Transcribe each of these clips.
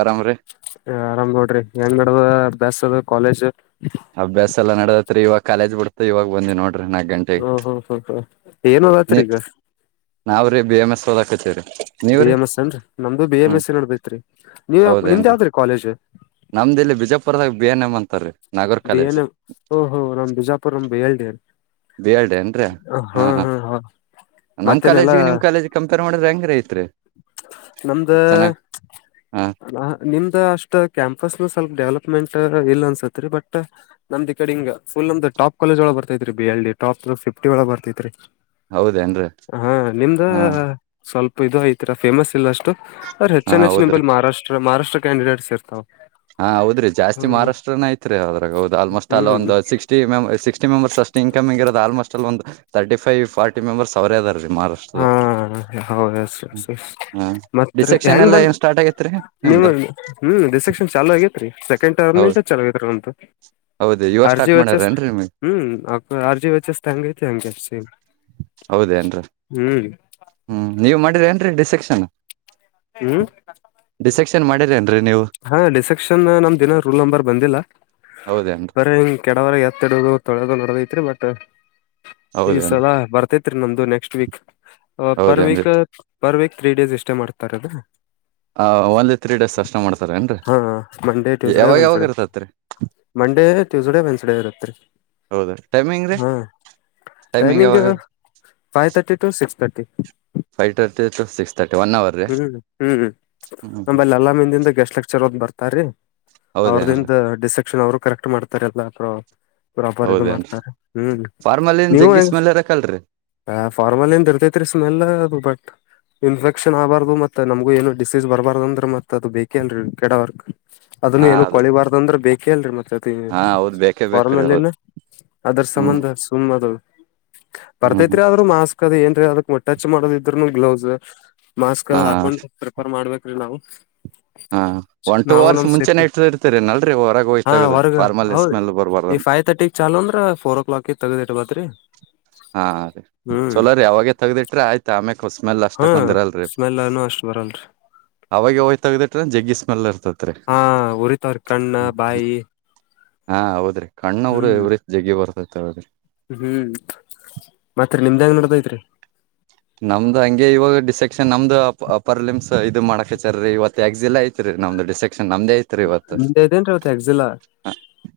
ಆರಾಮ್ರೀ ಆರಾಮ್ ನೋಡ್ರಿ ಹೆಂಗ್ಡದ ಅಭ್ಯಾಸ ಅದು ಕಾಲೇಜ್ ಅಭ್ಯಾಸ ಎಲ್ಲ ನಡದತ್ರಿ ಇವಾಗ ಕಾಲೇಜ್ ಬಿಡ್ತ ಇವಾಗ ಬಂದಿ ನೋಡಿಿ ಹಾ ಹ ಹ್ಮ ಹಾ ಏನದ ನೀ ಆತ್ರರಿ ಈಗ ನಾವ್ರೀ ಬಿ ಎಂ ಎಸ್ ಓದಾಕತ್ತೇವ್ರಿ ಬಿ ನೀವ್ರೀ ಎಂ ಎಸ್ ಅಏನ್ರಿ ನಮ್ದು ಬಿ ಎಂ ಹ್ಮ್ ಎಸ್ ನೋಡದೈತ್ರಿ ನೀ ಯ ನಿಮ್ದ್ ಹೌದೇನ್ರಿ ಯಾವ್ದ್ರೀ ಕಾಲೇಜ್ ನಮ್ದ ಇಲ್ಲಿ ಬಿಜಪುರದಾಗ ಬಿಯಾನೆ ಅಂತ ಬಿ ಎ ಓಹೋ ನಮ್ಮ್ ಬಿಜಾಪುರ ನ್ ಬಿ ಎಲ್ ಬೇಳಡೆ ಅಂದ್ರ ಹಾ ಹ ನಮ್ ಮತ್ತೇನೆಲ್ಲಾ ಕಾಲೇಜಿಗೆ ನಿಮ ಕಾಲೇಜ್ ಕಂಪೇರ್ ಮಾಡಿದ್ರೆ ಹೆಂಗ್ರ ಐತ ನಮ್ದ ಹಾ ನಿಮ್ದ ಅಷ್ಟ ಕ್ಯಾಂಪಸ್ ನ ಸ್ವಲ್ಪ ಡೆವಲಪ್ ಟ್ ಇಲ್ಲ ಅನ್ಸತ್ ರರಿ ಬಟ್ ನಮ್ದ್ ಕಡೆ ಹಿ ಫಲ್ಮ್ದ್ ಟಾಪ್ ಕಾಲೇಜ್ಳ ಬರ್ತ್ರಿ B L D top fifty ಒಳ ಬರ್ತತ್ರಿ ಹೌದೇನ್ರಿ ಹಾ ನಿಮ್ದ ಹಾ ಸ್ವಲ್ಪ ಇದು ಈತರ ಮಸ್ ಇಲ್ಲಷ್ಟು ಅ ಹಾ ಹೆಚ್ಚಿನ ಹೆಚ್ ಹೌದ್ರಿ ನಿಲ್ಲಿ ಮಹಾರಾಷ್ಟ್ರ ಮಹಾರಾಷ್ಟ್ರ ಕ್ಯಾಂಡಿಡೇಟ್ಸ್ ಇರ್ತಾವವು ಹಾ ಹೌದ್ರಿ ಜಾಸ್ತಿ ಮಹಾರಾಷ್ಟ್ರನ ಐತ್ರಿ ಅದ್ರಾಗ ಹೌದು ಆಲ್ಮೋಸ್ಟ್ ಅಲ್ಲ ಹ್ಮ್ ಒಂದು ಸಿಕ್ಸ್ಟಿ ಸಿಕ್ಸ್ಟಿ ಮೆಂಬರ್ಸ್ ಅಷ್ಟ ಷ್ಟ ಇನ್ಕಮ್ ಇರೋದು ಆಲ್ಮೋಸ್ಟ್ ಅಲ್ಲಿ ಒಂದು ತರ್ಟಿ ಫವ್ ಫಾರ್ಟಿ ಮೆಂಬರ್ಸ್ ಅವರೇ ಅದ ರ ಮಾರಾಷ್ಟ್ರದ ಹ ಹೌ ಎಸ್ ಎ ಮ ಡಿಸೆಕ್ಷನ್ ಹೆಂಗ ಎಲ್ಲಾ ಬಂದ ಏನ್ ಸ್ಟಾರ್ಟ್ ಆಗೇತ್ರಿ ಹ್ಮ ನಿಮ್ದು ರಿಸೆಕ್ಷನ್ ಚಾ ಆಗೇತ್ ಸೆಕೆಂಡ್ ಟರ್ ಹೌದ್ ಚ ಆಐತ್ರಿ ಅಂತು ಹೌದು ಇವ ಅರ್ಜಿ ಸ್ಟಾರ್ಟ್ ವಚಸ್ ಮಾಡ್ಯಾರೇನ್ರಿ ನಿಮಗ್ ಹ್ಮ್ ಅ ಅರ್ಜಿ ವಚ ಹೆಂಗ ರತಿ ಹೆಂಗೆ ಸಿ ಹೌದೇ ಏನ್ರ ಹ್ಮ್ ನೀವು ಮಾಡಿದ್ರ ಏನ್ರರಿ ಡಿಸೆಕ್ಷನ್ ಹ್ಮ್ ಮಾಡಿದೇ ಹಾ ಡಿಸೆಕ್ಷನ್ ನಮ್ದ ದಿನ ರೂಲ್ ನಂಬರ್ ಬಂದಿಲ್ಲ ಹೌದೇನ್ರಿ ಬರ ಹ ಕೆಡವರ ಎತ್ತಡುದು ತೊಳದು ನೋಡದಐತ್ರಿ ಬಟ್ ಈ ಹೌದೇನ್ರಿ ಸಲ ಬರ್ತೇತ್ರಿ ನಮ್ದು ನೆಕ್ಸ್ಟ್ ವೀಕ್ ಪರ್ ಹೌದೇನ್ರಿ week per week three days ಎಷ್ಟೇ ಮಾಡ್ತಾರೆ ಅದ್ರ ಹ ಒಂದ ತ್ರೀ ಡೇಸ್ ಕಷ್ಟ ಮಾಡ್ತಾರೆ ಹಾ ಮಂಡೇ ಟ್ಯೂಸ್ಡೇ ವೆನ್ಸ್ಡೇ ಇರ್ತತ್ರಿ ಮಂಡೇ ಟ್ಯೂಸ್ಡೇ ವೆನ್ಸ್ಡೇ ಇರುತ್ರಿ ಹೌದ ಟೈಮಿಂಗ್ ರೀ ಹಾ timing five thirty to six thirty ಫೈರ್ತ ಸಿಕ್ಸ್ ತರ್ಟಿ ಒನ್ ಅವರ್ ರೀ ಹ್ಮ್ ಹ್ಮ್ ಹ್ಮ್ ನಂಬಲ್ಲಿ ಅಲ್ಲಾಮಿಂದಿಂದ ಗೆಸ್ಟ್ ಲೆಕ್ಚರ್ ಹದ್ ಬರ್ತಾರೀ ಹೌದೇನ್ರಿ ಅವ್ರದಿಂದ ಡಿಸೆಕ್ಷನ್ ಅವರು ಕರೆಕ್ಟ್ ಮಾಡ್ತಾರ ಅಲ್ಲ ಅ ಪ್ರಾಪರ್ ಇದು ಹೌದೇನ್ರಿ ಮಾಡ್ತಾರೆ ಹ್ಮ್ ಫಾರ್ಮಲ್ಲಿನ್ ನೀವು ಜಗ್ಗಿ ಹೆಂಗ ಸ್ಮೆಲ್ ಇರಕಲ್ರರಿ ಹ ಫಾರ್ಮಲ್ ದ ಇರ್ತೇತ್ರಿ ಸ್ಮೆಲ್ ಅದು ಬಟ್ ಇನ್ಫೆಕ್ಷನ್ ಆಬಾರ್ದು ಮತ್ತತ್ ನಮಗು ಏನ ಡಿಸೀಸ್ ಬರ್ಬಾರ್ದ ಅ್ರ ಮತ್ತತ್ ಅದು ಬೇಕೇನ್ರರಿ ಕೆಡವರ್ಕ್ ಅದನ್ನ ಹಾ ಏನು ಅದು ಕೊಳಿಬಾರ್ದ ಅಂದ್ರೆ ಬೇಕೇ ಅಲ್ರರಿ ಮತ್ತೆ ಜತಿ ಹಾ ಹೌದ್ ಬೇಕೇ ಫಾರ್ಮ್ ಬೇಕ್ರಿ ಹೌದ್ ಅಲ್ಲಿನ ಅದರ ಹ್ಮ್ ಸಂಬಂಧ ಸುಮ್ ಅದು ಹ್ಮ್ ಬರ್ತೈತ್ರಿ ಆದ್ರೂ ಮಾಸ್ಕ್ ಅದ್ ಏನ್ರಿ ಅದಕ್ ಟಚ್ ಮಾಡದ ಇದ್ರುನು ಗ್ಲೌಸ್ ಮಾಸ್ಕ್ ಹಾಕೊಂಡು ಪ್ರಿಪರ್ ಮಾಡ್ಬೇಕ್ರೀ ನಾವು ಹ ಹ ಒನ್ ಟೂ ನಾವು ಅವರ್ಸ್ ನಮ್ ಮುಂಚೆನೆ ಸೇಫ್ಟಿ ಇ ಇರ್ತರಿ ನಲ್ರಿ ಹೊರಗೆ ಹಾ ಹೋಯ್ತಗದು ರ್ಮಲ್ ಸ್ಮೆಲ್ ಬರ್ಬಾರ್ದ ಗ ಚಾ ಅ್ರ ಓ ಕ್ಲಾಕ್ ತಗದೇಟ್ ಬತ್ರಿ ಹಾ ರೀ ಚಲೋ ರೀ ಅವಾವಾಗೆ ತಗ್ದಿಟ್ರೆ ಆಯ್ತಾ ಆಮ್ಯಕ್ ಸ್ಮೆಲ್ ಹಾ ಅಷ್ಟಕ್ಂದಿರಲ್ರಿ ಸ್ಮೆಲ್ ಅನು ಅಷ್ಟ್ ಬರಲ್ರಿ ಅವಾಗ ಹೋಯ್ ತಗ್ದಿಟ್ರ ಜಗ್ಗಿ ಸ್ಮೆಲ್ ಇರ್ತದ ಹಾ ಉರಿತವರ್ ಕಣ್ಣ ಬಾಯಿ ಹಾ ಹೌದ್ರಿ ಕಣ್ಣವರು ಹ್ಮ್ ಇವ್ರೀತಿ ಜಗಿ ಬರ್ತೈತೆ ಹೌದ್ರಿ ಹ್ಮ್ ಮತ್ರಿ ನಿಮ್ದ್ಯಾಂಗ ನಡದೈತ್ರಿ ನಮ್ದ್ ಹಂಗೆ ಇವಾಗ ಡಿಸೈ ನ್ ನಮ್ದು ಪರ್ಲಿಮ್ಸ್ ಇದು ಮಾಡೋಕ್ ಹಾರ ರೀ ಇವತ್ತು ಎಕ್ಸ್ ಎಾ ಐತ್ ರರಿ ನಮ್ದು ಡಿಸೆ ಮುಂದೆ ಇದ್ದೇನ್ ಅವತ್ ಯಗ್ ಜಿಲ್ಲಾ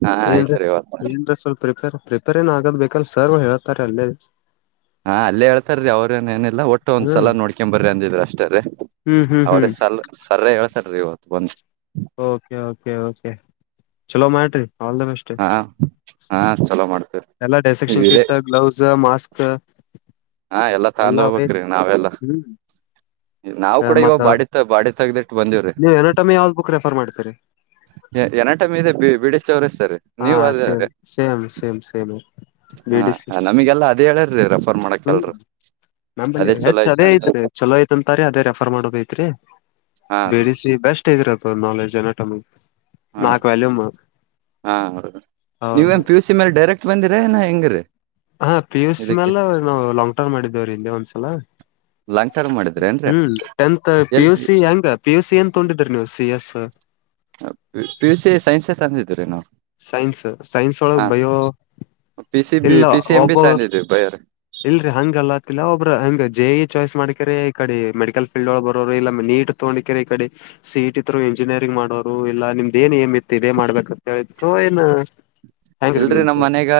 ಹಾ ಏನ್ ಐತ್ರಿ ಇವತ್ತು ಏನ ಸ್ವಲ್ಪ ಪ್ರಿಪೇರ್ ಪ್ರಿಪೇರ್ ಏನ್ ಆಗದ ಬೇಕಲ್ ಸರ್ ಹೇಳ್ತಾರೆ ಅಲ್ಲೇ ಹಾ ಅಲ್ಲೇ ಹೇತಾರ ರೀ ಅವ್ರೇಏ ಏನಿಲ್ಲ ಒಟ್ಟು ಹ್ಮ್ ಒಂದ್ಸಲ ನೋಡ್ಕೊ ಬರ್ರಿ ಅಂದಿದ್ರಿ ಅಷ್ಟ್ರೀ ಹ್ಮ್ ಹ್ಮ್ ಅವ್ರ ಹ್ಮ್ ಸರ್ ಸರ ಹೇಳ್ತಾರೀ ಇವತ್ತು ಬಂದು ಓಕೆ ಕೆ ಓಕೆ ಚಲೋ ಮಾಡಟ್ರರಿ ಹಾ ಹಾ ಚಲೋ ಮಾಡ್ತೇವಿ ಎಲ್ಲ ಡಸೆಕ್ಷನ್ ಕಿಟ್ ಗ್ಲೌಸ್ ಮಾಸ್ಕ್ ಹಾ ಎಲ್ಲಾ ತಂದ ಹೋಗ್ಬೇಕ್ರೀ ನಾವೆಲ್ಲಾ ಹ್ಮ್ ನಾವವು ಕೂಡ ಮತ್ತ ಇವಾಗ ಬಾಡತ್ತ ಬಾಡ ನೀವ್ ಎನಟಮ್ಮಿ ಯಾವ್ದ್ ಬುಕ್ ರೆಫರ್ ಮಾಡ್ತೀರಿ ಎನಟಮಿ ಇದೆ ಬಿ ಬಿಡಿ ಚೌರಸ್ತರಿ ಹಾ ನೀವ್ ಸೇಮ್ ಆದಿದ್ರ ಸೇಮ್ ಸೇಮ್ ಸೇಮ್ ಬಿ ಹಾ ಡಿ ಸಿ ನಮಗೆಲ್ಲ ಅದೇ ಹೇಳ್ರೀ ರೆಫರ್ ಮಾಡಕ್ ಹ್ಮ್ ಎಲ್ರು ನಮಲಿ ಅದೇ ಚಲೋ ಹೆಚ್ಚ ಐತೆ ಅದೇ ಅಂತ ಐತ್ರಿ ಚಲೋ ಐತಂತಾರೀ ಅದೇ ರೆಫರ್ ಮಾಡಬೇಕ ಐತ್ರಿ ಹಾ ರೀ ಬೇಡಿಸಿ ಬೆಸ್ಟ್ ಇದರತ ನಾಲೆಜ್ ಎನಟಮಿ ಹಾ ನಾಕ್ ವ್ಯಾಲ್ಯೂಮ್ ಹಾ ಹೌದು ನೀವ ಹೌದ್ರಿ ಪಿ ಯು ಸಿ ಮೇಲೆ ಡೈರೆಕ್ಟ್ ಬಂದಿರ ಎಂಗ್ರ ಹಾ ಪಿ ಯು ಸಿ ಹಾಲ್ಲ ನಾವು ಲಾಂಗ್ ಟರ್ಮ್ ಮಾಡಿದ್ದೇವ್ರೀ ಹಿಂದೆ ಒಂದ್ಸಲ ಲಾಂಗ್ ಟರ್ಮ್ ಮಾಡಿದ್ರ ಏನ್ರೀ ಹ್ಮ್ tenth P L U C ಹೆಂಗ ಪಿ ಯು ಸಿ ಏನ್ ತೊೊಂಡಿದ್ರ ನೀವು C S P U C science ತಂದಿದೀ್ರೀ ನಾವು ಸೈನ್ಸ್ ಸೈನ್ಸ್ ಒಳಗೆ ಹಾ ಬಯೋ ಪಿ ಸಿ ಬಿ ಇಲ್ಲ ಪಿ ಸಿ ಎಂ ಬಿ ಒಬ್ಬೊ ತಂದಿದ್ವಿ ಬಯರ್ ಇಲ್ರರಿ ಹಂಗ ಅಲ್ಲತ್ಲ್ಲಾ ಒಬ್ಬ್ರ ಹಂಗ ಜೆ ಇ ಚಾಯ್ಸ್ ಮಾಡ್ಕ್ರ ಈ ಕಡೆ ಮೆಡಿಕಲ್ ಫೀಲ್ಡ್ ಒಳ ಬರೋರು ಇಲ್ಲ ನೀಟ್ ತಗೊಂಡಕರ ಈ ಕಡೆ ಸಿ ಇಟಿರು ಇಂಜಿನಿಯರಿಂಗ್ ಮಾಡೋರು ಎಲ್ಲ ನಿಮ್ದ ಏನ್ ಏಮಿತ್ತು ಇದೇ ಮಾಡ್ಬೇಕಂತತು ಏನು ಇಲ್ರರಿ ನಮ್ ಮನೆಗ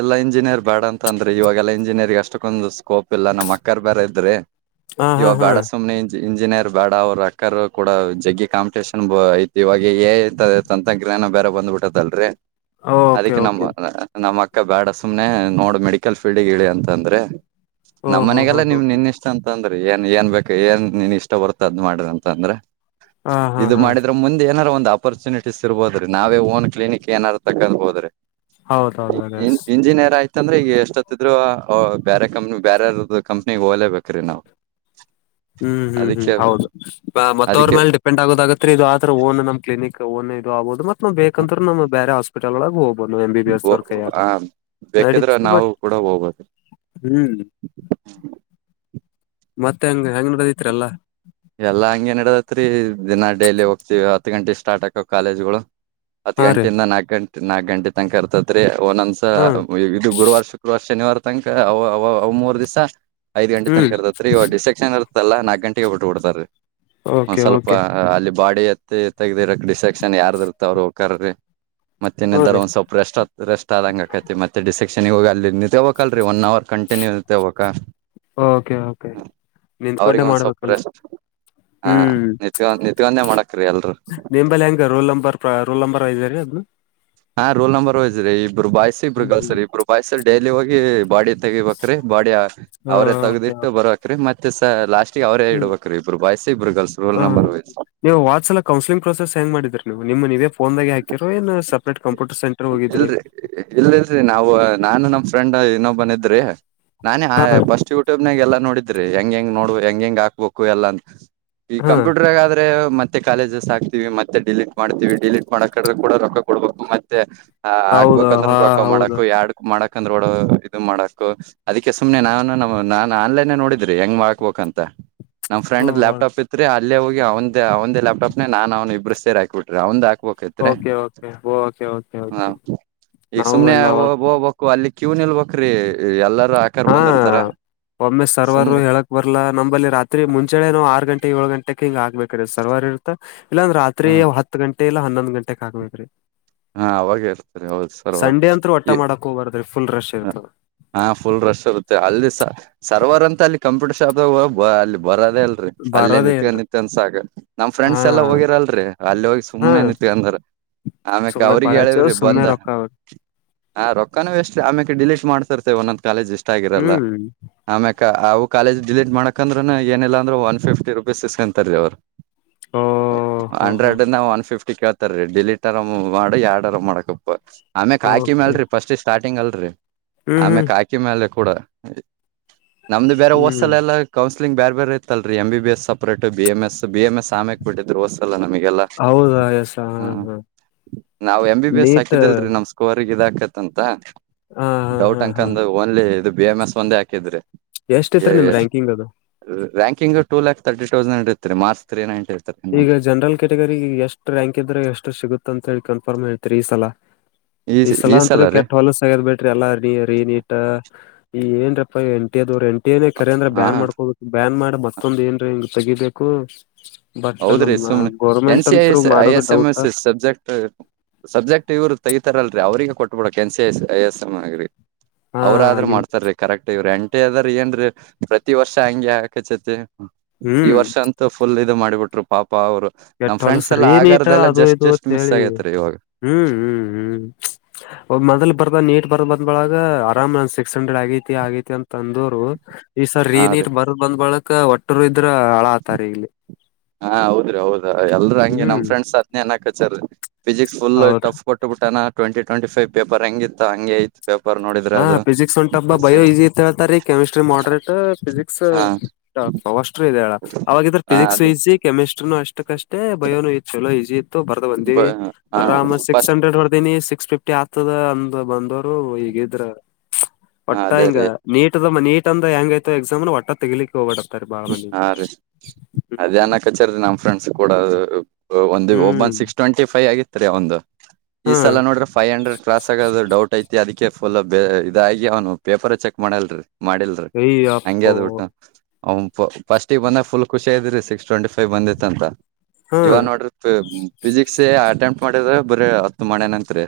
ಎಲ್ಲಾ ಇಂಜಿನಿಯರ್ ಬೇಡ ಅಂತ ಅಂದ್ರಿ ಇವಾಗೆಲ್ಲಾ ಇಂಜ ಇಂಜಿನಿಯ ಅಷ್ಟಕ್ಕೊಂದು ಸ್ಕೋಪ್ ಇಲ್ಲ ನಮ್ಮ ಅಕ್ಕರ್ ಬರ ಇದ್ರೆ ಹಾ ಇವ ಹಾ ಹಾ ಬಡ ಸುಮ್ನೆ ಇಂಜಿನಿಯರ್ ಬೇಡ ಅವರು ಅಕ್ಕರು ಕೂಡ ಜಗ್ಗಿ ಕಾಂಪಿಟೇಷನ್ ಐು ಇವಾಗ ಂತ್ರ ನಂಗೆ ಬೇರೆ ಬಂದು ಬಿದ್ದಾಡೆ ರಿ ಓಕೆ ಅದಕ್ಕೆ ನಮ್ಮ ಓಕೆ ನಮ್ಮ ಅಕ್ಕ ಬೇಡ ಸುಮ್ನೆ ನೋಡು ಮೆಡಿಕಲ್ ಫೀಲ್ಡ್ ಹೇಳಿ ಅಂತಂದ್ರೆ ಓ ಹೋ ಹೋ ನಮ್ಮ್ನೆಗೆಲ್ಲಾ ಹೋ ನಿಮ್ ನಿನ್ ಇಷ್ಟ ಅಂತ ಅಂದ್ರೆ ಏನ್ ಏನ್ ಬೇಕು ಏನ್ ನೀನ್ ಇಷ್ಟ ಬರುತ್ತ ಅದ್ ಮಾಡದಂತ ಅಂದ್ರೆ ಹಾ ಹಾ ಇದು ಹಾ ಮಾಡಿದ್ರೆ ಮುಂದೆ ಏನಾರು ಒಂದು ಅಪರ್ಚುನಿಟೀಸ್ ಇರ್ಬೋದ್ರೀ ನಾವೇ ಓನ್ ಕ್ಲಿನಿಕ್ ಏನಾರ ತಕ್ಕೊಂಡ ಹೋದ್ರೆ ಹೌದೌದು ಅದ ಇತ್ತಂದ್ರೆ ಈಗ ಎಷ್ಟೊತ್ತಿದ್ರು ಬೇರೆ ಕಂಪ್ನಿ ಬೇರೆ ಕಂಪ್ನಿಗ್ ಹೋಗ್ಲೇಬೇಕ್ರೀ ನಾವವು ಹ್ಮ್ ಹ್ಮ್ ಹ್ಮ್ ಹೌದು ಮತ್ತ ಅವ್ರ ಅದಕ್ಕೆ ಮೇಾಲಲೆ ಡಿಪೆಂಡ್ ಆಗೋದಾಗತ್ ಇದು ಆದ್ರ ಓನ್ ನಮ್ಮ್ಿನಿಕ್ ಓನ್ ಆಬಹದು ಮತ್ ನ್ ಬೇಕಂದ್ರ ನಮ್ ಬೇರೆ ಹಸ್ಪಟಲ್ಳ ಹೋಗುದು ಎಂ ಬಿಿ ಬಿಿ ಎಸ್ ವರ್ಕಾಗ ಆ ನ ಬೇಕಿದ್ರ ನಾವು ಬಟ್ ಕೂಡ ಹೋಗ್ಬೋದು ಹ್ಮ್ ಮತ್ತೆ ಹೆಂಗ ಹೆಂಗ್ ನಡದಿತ್ರಿಲ್ಲಾ ಎಲ್ಲಾ ಹಂಗೆ ನಡದತ್ರಿ ದಿನ ಡೈಲಿ ಹೋಗ್ತಿವಿ ಹತ್ತು ಗಂಟೆ ಸ್ಟಾರ್ಟ್ ಆಕ ಕಾಲೇಜ್ಗಳು ಹತ್ ಹಾ ರೀ ಗಂಟೆಯಿಂದ ನಾಕಕ್ ಗಂಟೆ ನಾಕಕ್ ಗಂಟೆ ತನಕ ಇರ್ತತ್ರಿ ಒ ನಂದಸ ಹಾ ಇದು ಗುರುವಾರ ಶುಕ್ರವಾರ ಶನಿವಾರ ತನಕ ಮೂರು ದಿವಸ ಐದ ಗಂಟೆ ಹ್ಮ್ ತನಕರ್ತತ್ರಿ ಈ ಡಿಸ್ಟೆಕ್ಷನ್ ಇರತ್ತಲ್ಲಾಕ್ ಗಂಟೆಗೆಗ್ ಬಿಟ್ಟುಬಡ್ತ ರೀ ಒಂದ್ ಓಕೆ ಸ್ವಲ್ಪ ಓಕೆ ಅಲ್ಲಿ ಬಾಡಿ ಮತ್ತ ತೆಗ್ದಿ ರಕ್ಡಿಸೆಕ್ಷನ್ ಯಾರ ಇರ್ತ ಅವ್ರರು ಹಕ್ರರಿ ಮತ್ತೆ ಹೂ ಇನ್ನದಾರ ರೀ ಒಂದ ಸ್ವಲ್ಪ ರೆಸ್ಟ್ ರೆಸ್ಟ್ ಆದಂಗ ಆಕೈತಿ ಮತ್ತೆ ಡಿಸೆಕ್ಷನ್ಗ ಹೋಗ ಅಲ್ಲಿ ತೇವಕಲ್ರರಿ ಒನ್ ಅವರ್ ಕಂಟಿನ್ಯೂ ಇವಕ ಓಕೆ ಓಕೆ ನಿತ್ಕೊಂಡೆ ಅವ್ರಿಗೆ ಒಂದ್ ಸ್ವಲ್ಪ ಮಾಡ್ಬೇಕಲ್ರರಿ ರೆಸ್ಟ್ ಹಾ ಹ್ಮ್ ನಿತ್ಕೊಂಡ್ ನಿತ್ಕೊಂಡೆ ಮಾಡಕ್ರಿ ಎಲ್ರು ನಿಂಬಳ ಹೆಂಗ rule number rule number I ಸರಿ ಅ್ದು ಹಾ ರೋಲ್ ನಂಬರ ರೀ ಇಬ್ರು ಬಾಯ್ಸ ಇಬ್ಬರು ಹ್ಮ್ ಹ್ಮ್ ಕಲ್ಸರಿ ಇಬ್ಬರು ಬಾಯ್ಸ ಡೈಲಿ ಹೋಗಿ ಬಾಡಿ ತಗಿಬೇಕ್ರೀ ಬಾಡಿ ಅವರೇ ತಗದಿ ಬರರುವಕ್ ರೀ ಮತ್ತೆ ಸ ಲಾಸ್ಟ್ ಹ್ಮ್ ಹ ರೋಲ್ ಹ ನಂಬರ್ ವೈಸ್ ನೀವು ವಾಟ್ಸ ಎಲ್ಲ ಕೌನ್ಸ್ಲಿಂಗ್ ಪ್ರೊಸೆಸ್ ಹೆಂಗ್ ಮಾಡಿದ್ರರಿ ನೀವು ನಿಮ ನೀವ ಫೋನ್ದಾಗ ಹಕಿರ ಏನು ಸಪ್ರೇ ಕಂಪ್ಯೂಟರ್ ಸೆಂ ಇಲ್ರರಿ ಇಲ್ ಇಲ್ರಿ ನಾವವು ನಾನು ನಮ್ ಫ್ರೆಂಡ್ ಇನ್ನೊಬ್ಬನ ಇದ್ರಿ ನಾನೇ ಹ ಹಾ ಫಸ್ಟ್ ಯೂಟ್ಯೂಬ್ನಾಗ ಎಲ್ಲಾ ನೋಡಿದ್ರಿ ಹೆಂಗ ಹೆಂಗ್ ನೋಡ್ ಹೆಂಗ ಹೆಂಗ್ ಹಾಕ್ಬೇಕು ಎಲ್ಲಾಂತ ಈ ಹಾ ಕಂಪ್ಯೂಟರ್ಗಾದ್ರೆ ಮತ್ತೆ ಕಾಲೇಜಸ್ ಹಾಕ್ತಿೀವಿ ಮತ್ತೆ ಡಿಲೀಟ್ ಮಾಡ್ತೀವಿ ಡಿಲೀಟ್ ಮಾಡಕ್ರೆ ಕೂಡ ರೊಕ್ಕ ಕೊಡ್ಬೇಕು ಮತ್ತೆ ಹ ಹೌದು ಆಗ್ಕ್ಬೇಕಂದ್ರ ಹಾ ರೊಕ್ಕ ಹೌದು ಮಾಡಕಕ್ ಯರಡ್ ಮಾಡಕ್ ಯಾಕಂದ್ರ ಡ ಇದು ಮಾಡಕಕ್ ಅದಕ್ಕೆ ಸುಮ್ನೆ ನಾನು ನ ನಾನ್ ಆನ್ಲೈನ್ೇ ನೋಡಿದ್ರಿ ಹೆಂಗ್ ಮಾಡಕ್ಬೇಕಕ್ ಅಂತ ನಮ್ಮ ಫ್ರೆಂಡ್ ಹ್ಮ ಯಾಪ್ಟಾಪ್ ಇತ್ ಅೇ ಹೋಗಿ ಅವಂದ ಅವಂದ ಲ್ಯಾಪ್ಟಾಪ್ ನಾ ಅವನ್ಬ್ರು ಸೇರಿ ಹಾಕ್ಬ ಬಿ್ರಿ ಅವ್ ಓಕೆ ಓಕೆ ಓಕೆ ಓಕೆ ಕ ಹ ಈಗ ಸುಮ್ನೆ ಹೋಗ್ಬೇಕು ಅಲ್ಲಿ ಕ್ಯೂ ನಿಲ್ಬ್ರೀ ಎಲ್ಲ ಹಾ ಒಮ್ಮೆ ಸರ್ವರು ಸುಮ್ನೆ ಹೇಳಕ್ ಬರ್ಲಾ ನಂಬಲ್ಲಿ ರಾತ್ರಿ ಮುಂಚಳೆನೋ ಆರ್ ಗಂಟೆ ಏಳು ಗಂಟೆ ಹಿಂಗ ಆಗ್ಬೇಕ ಸರ್ವಾರಿ ಇರ್ತ ಇಾಂದ್ರ ರಾತ್ರಿ ಹ್ಮ್ ಹತ್ತು ಗಂಟೆ ಗ ಎ ಹನ್ನೊಂದು ಗಂಟೆ ಹಗ್ಬೇದ್ರರಿ ಹಾ ಅವಾಗ ಇರ್ತರಿ ಹೌದ್ ಸರ್ ಸಂಡೆ ಅತ್ರು ಒಟ್ಟ ಈ ಮಾಡಕ್ ಹೋಗ್ಬಾರ್ದ್ರಿ ಫುಲ್ ರಶ್ ಇತ ಹಾ ಫುಲ್ ರಶ್ ಇರುತ್ತೆ ಅಲ್ಲಿ ಸರ್ವರ್ ಅಂತ ಅಲ್ಲಿ ಕಂಪ್ಯೂಟರ್ ಶಾಪ್ ಅಲ್ಲಿ ಬರೋದೇ ಅಲ್ರರಿ ಅಲ್ಲೇ ಬರೋದೇ ನಿಂತ್ಕ ಇಲ್ರಿ ನಿಂತ ಅನ್ಸಾಗ ನಮ್ಮ ಹಾ ಫ್ರೆಂಡ್ಸ್ ಎಲ್ಲಾ ಹೋಗಿರಲ್ರರಿ ಅಲ್ಲಿ ಹೋಗಿ ಹಾ ಸುಮನೆ ನಿಂತ ಂದ್ರ ಆಮ್ಯಕ ಸುಮ್ಮನೆ ಅವ್ರಿಗೆ ಪಾಳಚು ಹೇಳೇವ್ರಿ ಸುಮ್ಮನೆ ಬಂದ ರೊಕ್ಕ ಹಾ ರೊಕ್ಕನೂ ಎಷ್ಟ ಆಮ್ಯಕ್ ಡಿಲೀಟ್ ಮಾಡ್ತಿರ್ತೆೇವೆ ಒಂದೊಂದ್ ಕಾಲೇಜ್ ಇಷ್ಟ ಆಗಿರಲ್ಲ ಹ್ಮ್ ಆಮ್ಯಕ್ ಅವು ಕಾಲಜ್ ಡಿಲೀಟ್ ಮಾಡಕ ಅಂದ್ರನು ಏನಿಲ್ಲ ಅಂದ್ರೆ ಒನ್ ಫಿಫ್ಟಿ ರುಪೀಸ್ ಸಿಸ್ಕೊಂತರ್ೀ ಅವರು ಓ ಹೋ ಹೋ ಅಂಡ್ರೆಡ್ನ್ನ ಒನ್ ಫಿಫ್ಟಿ ಕೇಳ್ತಾರೀ ಡಿಲೀಟ್ ಹರ ಮಾಡಿ ಎರಡರ ಮಾಡಕಪ್ಪ ಆಮೇಕ್ ಕಾಕಿ ಓಕೆ ಮ್ಯಲ್ರಿ ಫಸ್ಟ್ ಸ್ಟಾರ್ಟಿಂಗ್ ಅಲ್ರರಿ ಹ್ಮ್ ಆಮೇ ಹ್ಮ್ ಕಾಕಿ ಮ್ಯಾಲ ಕೂಡ ನಮ್ದು ಬೇರೆ ಹ್ಮ್ ಹೊಸ್ಸಲ್ಲ ಎಲ್ಲ ಕೌ ಬೇರೆ ಬೇರೆ ಇತ್ತಲ್ ರರಿ A B S separate B M S B M S ಆಮೆಕ್ ಬಿಟ್ಟಿದ್ರುಸ್ಸಲ್ಲ ನಮಗೆ ಹೌದಾ ಎಸ ಹಾ ಹಾ ನಾವ್ M B B S NEET ಹಾಕಿದಲ್ರಿ ನಮ್ ಸ್ಕೋರ್ಗ್ ಇದಾಕತ್ಂತ ಹಾ ಹಾ ಹಾ ಡೌಟ್ ಹಾ ಅಕಂದ ಓನ್ಲಿ ಇದು ಬಿ ಎಮ್ ಎಸ್ ಒಂದೇ ಹಾಕಿದ್ರಿ ಎಷ್ಟ ತ್ರರಿ ನಿಮ್ ರ್ಯಾಂಕಿಂಗ್ ಅದು ಹ ಟ ಲ್ಾಕ್ ತರ್ಟ ತೌಸಂಡ್ ಇರ್ತ ಮಾರ್ಚ್ ತ್ರೀ ನೈಟ ಈಗ ಜನರಲ್ ಕ್ಯಾಟಗರಿಗೆ ಎಷ್ಟು ರ್ಯಾಂಕ್ ಇದ್ರೆ ಎಷ್ಟು ಸಿಗುತ್ತ ಅಂತ ಹೇಳಿ ಕನ್ಫರ್ಮ್ ಹೇಳ್ತೀರಿ ಈ ಸಲ ಈ ಸಲ ಅತ್ರ ಕೆಟ್ಟ ಹೊಲ ಸಗದ್ ಬಿಟ್ರಿ ಎಲ್ಲ ರೀ ನೀಟ ಈ ಏನ್ ಎ ಟಿ ದವ್ರು ಎ ಟಿಏೇ ಕರೆ ಅಂದ್ರೆ ಹಾ ಬ್ಯಾನ್ ಮಾಡ್ಕೋಬೇಕ ಬ್ಯಾನ್ ಮಾಡ ಮತ್ತೊಂದ ಏನ್ರಿಿಂಗ್ ತೆಗಿಬೇಕು ಬಟ್ ಹೌದ್ರಿ ನಮ್ಮ ಸುಮ್ನೆ ಎನ್ ಗೋರ್ಮೆಂಟ್ ಸಿ ಐ ಅಂತರು ಎಸ್ ಐ ಮಾಡೋದು S M doubt S subject subject ಇವ್ರು ತಗಿತತಾರಲ್ರಿ ಅವ್ರಿಗೆ ಕೊಟ್ಬಿಡ ಕೆನ್ ಸಿ ಐ ಎಸ್ ಎಂ ಆಗ್ರಿ ಹಾ ಅವ್ರಾದ್ರರು ಇವ್ ಮಾಡ್ತಾರೀ ಕರೆಕ್ಟ್ ಇವ್ರ ಎಂಟು ಅದ್ರ ಏನ್ೀ ಪ್ರತಿ ವರ್ಷ ಹಂಗೆ ಹಾಕಚ್ಚತಿ ಈ ವರ್ಷ ಅಂತೂ ಫುಲ್ ಇದು ಮಾಡಿಬಿಟ್ಟು ಕೆಟ್ರಲ್ ಸರಿೀ ನೀಟ ಆಗಾರ್ದೆಲ್ಲ ಅದು ಜಸ್ಟ್ ಇದು ಜಸ್ಟ್ ಅತ್ ಮಿಸ್ ಹೇಳಿ ಆಗೇತ್ರಿ ಇವಾಗ ಹ್ಮ್ ಹ್ಮ್ ಹ್ಮ್ ಒಬ್ ಮೊದಲ್ ಬರ್ದ ನೀಟ್ ಬರ್ ಬಂದ ಬಳಗ ಆರಾಮ್ ನ ಸಿಕ್ಸ್ ಹಂಡ್ರೆಡ್ ಆಗೈತಿ ಆಗೈತಿ ಅಂತ ಅಂದ್ರು ಈ ಸರ್ ಹಾ ರೀನ್ ರೀ ಇಟ್ ಬರದ್ ಬಂದ್ ಬಳಕ ಒಟ್ಟರು ಇದ್ರ ಹಳ ಆತಾರ ಇಲ್ಲಿ ಹಾ ಹೌದ್ರಿ ಹೌದ ಎಲ್ರ ಹಂಗೆ ನಮ ಹ್ಮ್ ಫ್ರೆ್ಸ್ ಹದನೇನ್ಕ್ ಹಚಾರರಿ ಫಿಸಿಿಕ್ಸ್ ುಲ್ ಹೌದ್ರಿ ಟಫ್ ಕೊಟ್ಟಬ ಬಿಟ್ಟಾನ ಟ್ಂಟಿ ಟ್ವೆಂಟ ೈವ್ ಪೇಪರ್ ಹೆಂಗಿತ್ತು ಹಂ ಐತ್ ಪೇಪರ್ ನೋಡಿದ್ರೆ ಹಾ ಅದು ಫಿಸಿಕ್ಸ್ ಒಂದ ಟಫ ಬ ಬಯೋಲಿಜಿ ಇತ್ೇತಾರಿೀ ಕೆಮಿಸ್ಟ್ರಿ ಮಾಡ್ರೇಟ್ ಫಿಸಿಕ್ಸ್ ಹಾ ಟಫ ಅವಷ್ಟ ಹೇಳ ಅವಾಗ ಇದ್ರ ಹಾ ಅದೇ ಫಿಸಿಕ್ಸ್ಹಿಸಿ ಕಮಿಸ್ಟ್ರಿನನು ಅಷ್ಟ ಇಷ್ಟಷ್ಟೇ ಬಯೋನು ಇತ್ತು ಚಲೋ ಈಜಿ ಇತ್ತು ಬರೆದು ಬಂದಿವವಿ ಹಾ ಆರಾಮ್ ಸಿಕ್ಸ್ ಫಸ್ಟ್ ಹಂಡ್ರೆಡ್ ಬರ್ದೀಿನಿ ಸಿಕ್ಸ್ ಫಿಫ್ಟಿ ಟ್ಟಿ ಆತದ ಅಂದ ಬಂದವರು ಇದ್ರ ಹಾ ಒಟ್ಟಾ ಅದೇ ಹಿಂಗ ರೀ ನೀಟ್ ನೀಟ್ ಅಂದ ಹೆಂಗೈತ ಎಕ್ಸಾಮ್ ಒಟ್ಟ ತೆಗಲಿಕ್ಕೆ ಹಾ ರೀ ಹ್ಮ್ ಅದಾನ ಕಚರಿರಿ ನಮ್ ಫ್ರೆಂಡ್ಸ್ ಕೂಡ ಒ ಒಬ್ಬನ್ ಸಿಕ್ಸ್ ಟ್ವೆಂಟಿ ಫೈವ್ ಆಗಿತ್ ರರಿ ಒಂದು ಈ ಸಲ ನೋಡ್ರೆ ೈವ್ ಹಂಡ್ರೆಡ್ ಕ್ರಾಸ್ ಆಗೋದು ಡೌಟ್ ಐತು ಅದಕ್ಕೆ ಫುಲ್ ಇದಾಗಿ ಅವ್ನು ಪೇಪರ್ ಚೆಕ್ ಮಾಡಲ್ರರಿ ಮಾಡಿಲ್ರಿ ಹಂಗಗೆ ಅದು ಊಟು ಅವ್ ಫಸ್ಟಿಗೆ ಬಂದ ಫುಲ್ ಖುಷಿ ಇದ್ರರಿ ಸಿಕ್ಸ್ ಟ್ವೆಂಟಿ ಫೈ್ ಬಂದಿತ್ ಅಂತ. ಹಾ. ಇವ ನೋಡ್ರಿ ಫಿಸಿಕ್ಸ್ ಅಟೆಂಪ್ಟ್ ಮಾಡಿದ್ರ ಬರ ಹತ್ತು ಮಡ್ಯಾನತ್ರಿ.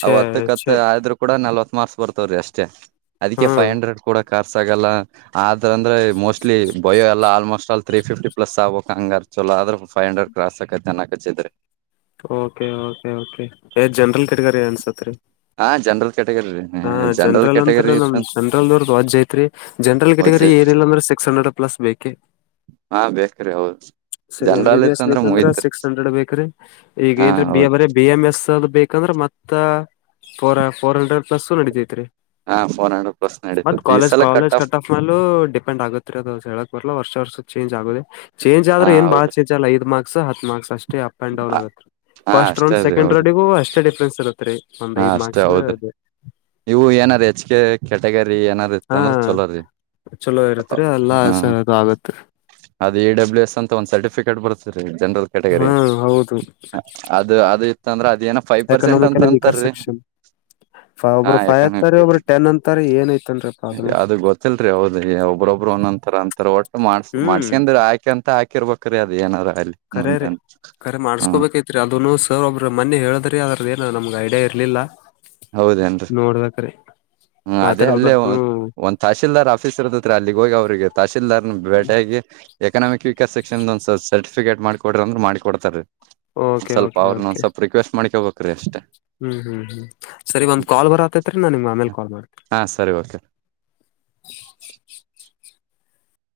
ಛೇ! ಅವ್ ಹತ್ತಕ್ ಹತ್ ಛೇ! ಆದ್ರರು ಕೂಡ ನಲ್ವತ್ ಮಾರ್ಕ್ಸ್ ಬರ್ತವ್ರೀ ಅಷ್ಟೇ ಹಾ. ಅದಕ್ಕೆ ಫೈ್ ಹಂಡ್ರೆಡ್ ಕೂಡ. ಕರ್ಸಗಲ್ಲ ಆದ್ರ ಅಂದ್ರೆ ಮೋಸ್ಟ್ಲಿ ಬಯೋ ಎಲ್ಲ almost all three fifty plus ಆಬೇಕ ಹಂಗರ್ ಚೋ ಆದ್ರೆ ಫೈ ಹಂಡ್ರೆಡ್ ಕ್ರಾಸ ಅಗೈತಿ ಜನಕ್ಕ. ಅಚ್ ಇದ್ರಿ ರಿ. ಓಕೆ ಕೆ ಓಕೆ ಎನ್ ಜನ್ರಲ್ ಕೆಟಗರಿ ಅನ್ಸತ್ ರಿ. ಹಾಂ ಜನ್ರಲ್. ಹಾ ಜನ್ರಲ್ ಅಂತ್ರ ನಮ್ ಜನ್ರಲ್ ನೋರ್ದ ವಾಜ್ ಐತ್ರಿ ಜನರಲ್ ಇತ್ತಂತ ಕೆಟಗರಿ ಏನಿಲ್ಲ ಅಂದ್ರೆ ಸಿಕ್ಸ್ ಹಂಡ್ರೆಡ್. ಪ್ಲಸ್ ಬೇಕೆ. ಹಾ ಬೇಕ್ರಿ ಹೌದು. M B general B S ಇತ್ತಂದ್ರ ಬೇಕಂದ್ರ ಮುಗತ್ರಿ ಸಿಕ್ಸ್ ಹಂಡ್ರೆಡ್ ಬೇಕ್ರೀ ಈಗ ಹಾ ಏನ್ರೀ ಬಿಎ ಹೌದು ಬರೆ ಬಿ ಎಂ ಎಸ್. ಬೇಕಂದ್ರೆ ಮತ್ತ ಫೋರ್ ಫೋರ್ ಹಂಡ್ರೆಡ್ ಪ್ಲಸ್ಸ ನಡಿತೈತ್ರಿ. ಹಾ ಫೋರ್ ಹಂಡ್ರೆಡ್. ಪ್ಲಸ್ ಬಟ್ ನಡೀತದ ಈ ಕಾಲೇಜ್ ಸಲ ಕಾಲೇಜ್ ಕಟ್ ಆಫ್ ಮೇೂ ಡಿಪೆಂಡ್ ಆಗತ್ ಅದು ಹೇಳಕ್ ಬರ್ಲಾ ವರ್ಷ ವರ್ಷದ ಚೇಂಜ್ ಆಗುದೆ. ಚೇಂಜ್ ಆದ್ರೆ ಹಾ ಏನ್ ಬಾಳ ಹೌದ್ರಿ ಚೇಂಜ್ ಆಗಲ್ಲ ಐದ ಮಾರ್ಕ್ಸ್ ಹತ್ ಮಾರ್ಕ್ಸ್ ಅಷ್ಟು. ಅಪ್ ಅಂಡ್ ಡೌನ್ ಆತ್ ಹಾ ಫಸ್ಟ್ ರೌಂಡ್ ಅಷ್ಟೇ ರೀ ಸೆಕಂಡ್ ಹೌದು ರೌಂಡಗ ಅಷ್ಟೇ ಡಿಫ್ರೆನ್ಸ್. ತ್ರಿ ಒಂದ್ ಹಾ ಐದ್ ಅಷ್ಟೇ ಮಾರ್ಕ್ಸ್ ಹೌದ್ರಿ ಅದು. ಇವು ಏನಾರ್ ಹೆಚ್ ಕೆ ಕ್ಯಾಟಗರಿ ಏನಾದ್ ಇತ್ತು ಹಾ ಅಂದ್ರೆ ಚಲೋರಿ. ಚಲೋ ಇರತ್ರಿ ಎಲ್ಲಾಸೆದು ಆಗತ್ರಿ. ಅದು ಎ ಡಬ್ಲ್ಯೂಸ್ ಅಂತ ಒಂದು ಸರ್ಟಿಫಿಕೇಟ್ ಬರ್ತೀರಿ. ಜನರಲ್ ಹಾ ಕ್ಯಾಟಗರಿ ಹೌದು ಅದು ಅದು ಇತ್ತ ಅಂದ್ರೆ ಅದ ಏನ ಫೈವ್ ಪರ್ಸೆಂಟ್ ಅಂತ. ಕರ್ ಅಂತಾರೀ ಸೆಕ್ಷನ್. ಹಾ ಒಬ್ರು ಫೈವ್ ಯಾಕಂಗ ಅಂತಾರ ಒಬ್ಬರು ಟೆನ್ ಅಂತಾರ ಏನ ಐತನ್ರಿಪ್ಪ ಅದ್ಮೇ. ಒನ್ತರ ಅಂತ ಒಟ್ಟು ಮಾಡ್ಸ ಮಾಡ್ಸ್ಕ್ರ ಹಾಕೆ ಅಂತ ಹಾಕಿರ್ಬೇಕ್ರೀ ಅದ ಏನಾರ. ಅಲ್ಲಿ ಕರೆ ರೀ ಮುಂದೆ ಕರೆ ಹಾ ಮಾಡ್ಸ್ಕೊಬೇಕೈತ್ರಿ ಅದೂ ಸರ್ ಒಬ್ಬ್ರ ಮನ್ನೆ ಹೇಳದ್ರಿ ಅದ್ದ ಏನ ನಮ್. ಐಡಿಯ ಇರ್ಲಿಲ್ಲ ನೋಡಬೆಕ್ರಿ. ಹ್ಮ್ ಅದೇ ಅಲ್ಲೇ. ಒಂದ್ ತಹಶೀಲ್ದಾರ್ ಆಫೀಸ್ ಇರ್ದತ್ರ ಅಲ್ಲಿಗ್ ಹೋಗಿ ಅವ್ರರಿಗೆ ತಹಶೀಲ್ದಾರ್ನ ಬೇಟೆಯಗಾಗಿ ಎಕನಾಮಿಕ್. ಕರ್ಸೆಕ್ಷನ್ ಒಂದ ಸರ್ಟಫಿಕೇಟ್ ಮಾಡಿ ಕೊಡ್ರಿ ಮಾಡಿ ಕೊಡ್ತಾರೀ. ಒಂದ್ ಓಕೆ ಸ್ವಲ್ಪ ಓಕೆ ಅವ್ರನ್ನ ಓಕೆ ಒಂದ್ ಸ್ವಲ್ಪ ರಿಕ್ವೆಸ್ಟ್ ಮಾಡ್ಕೊಬೇಕ್ರಿ ಅಷ್ಟೆ. ಹ್ಮ್ ಹ್ಮ್ ಹ್ಮ್ ಸರಿ ಒಂದ್ ಕಾಲ್ ಬರತತ್ರಿ ನಾ ನಿಮ್ಗ ಆಮೇಲ್ ಕಾಲ್ ಮಾಡ್ತಿ. ಹಾ ಸರಿ ಓಕೆ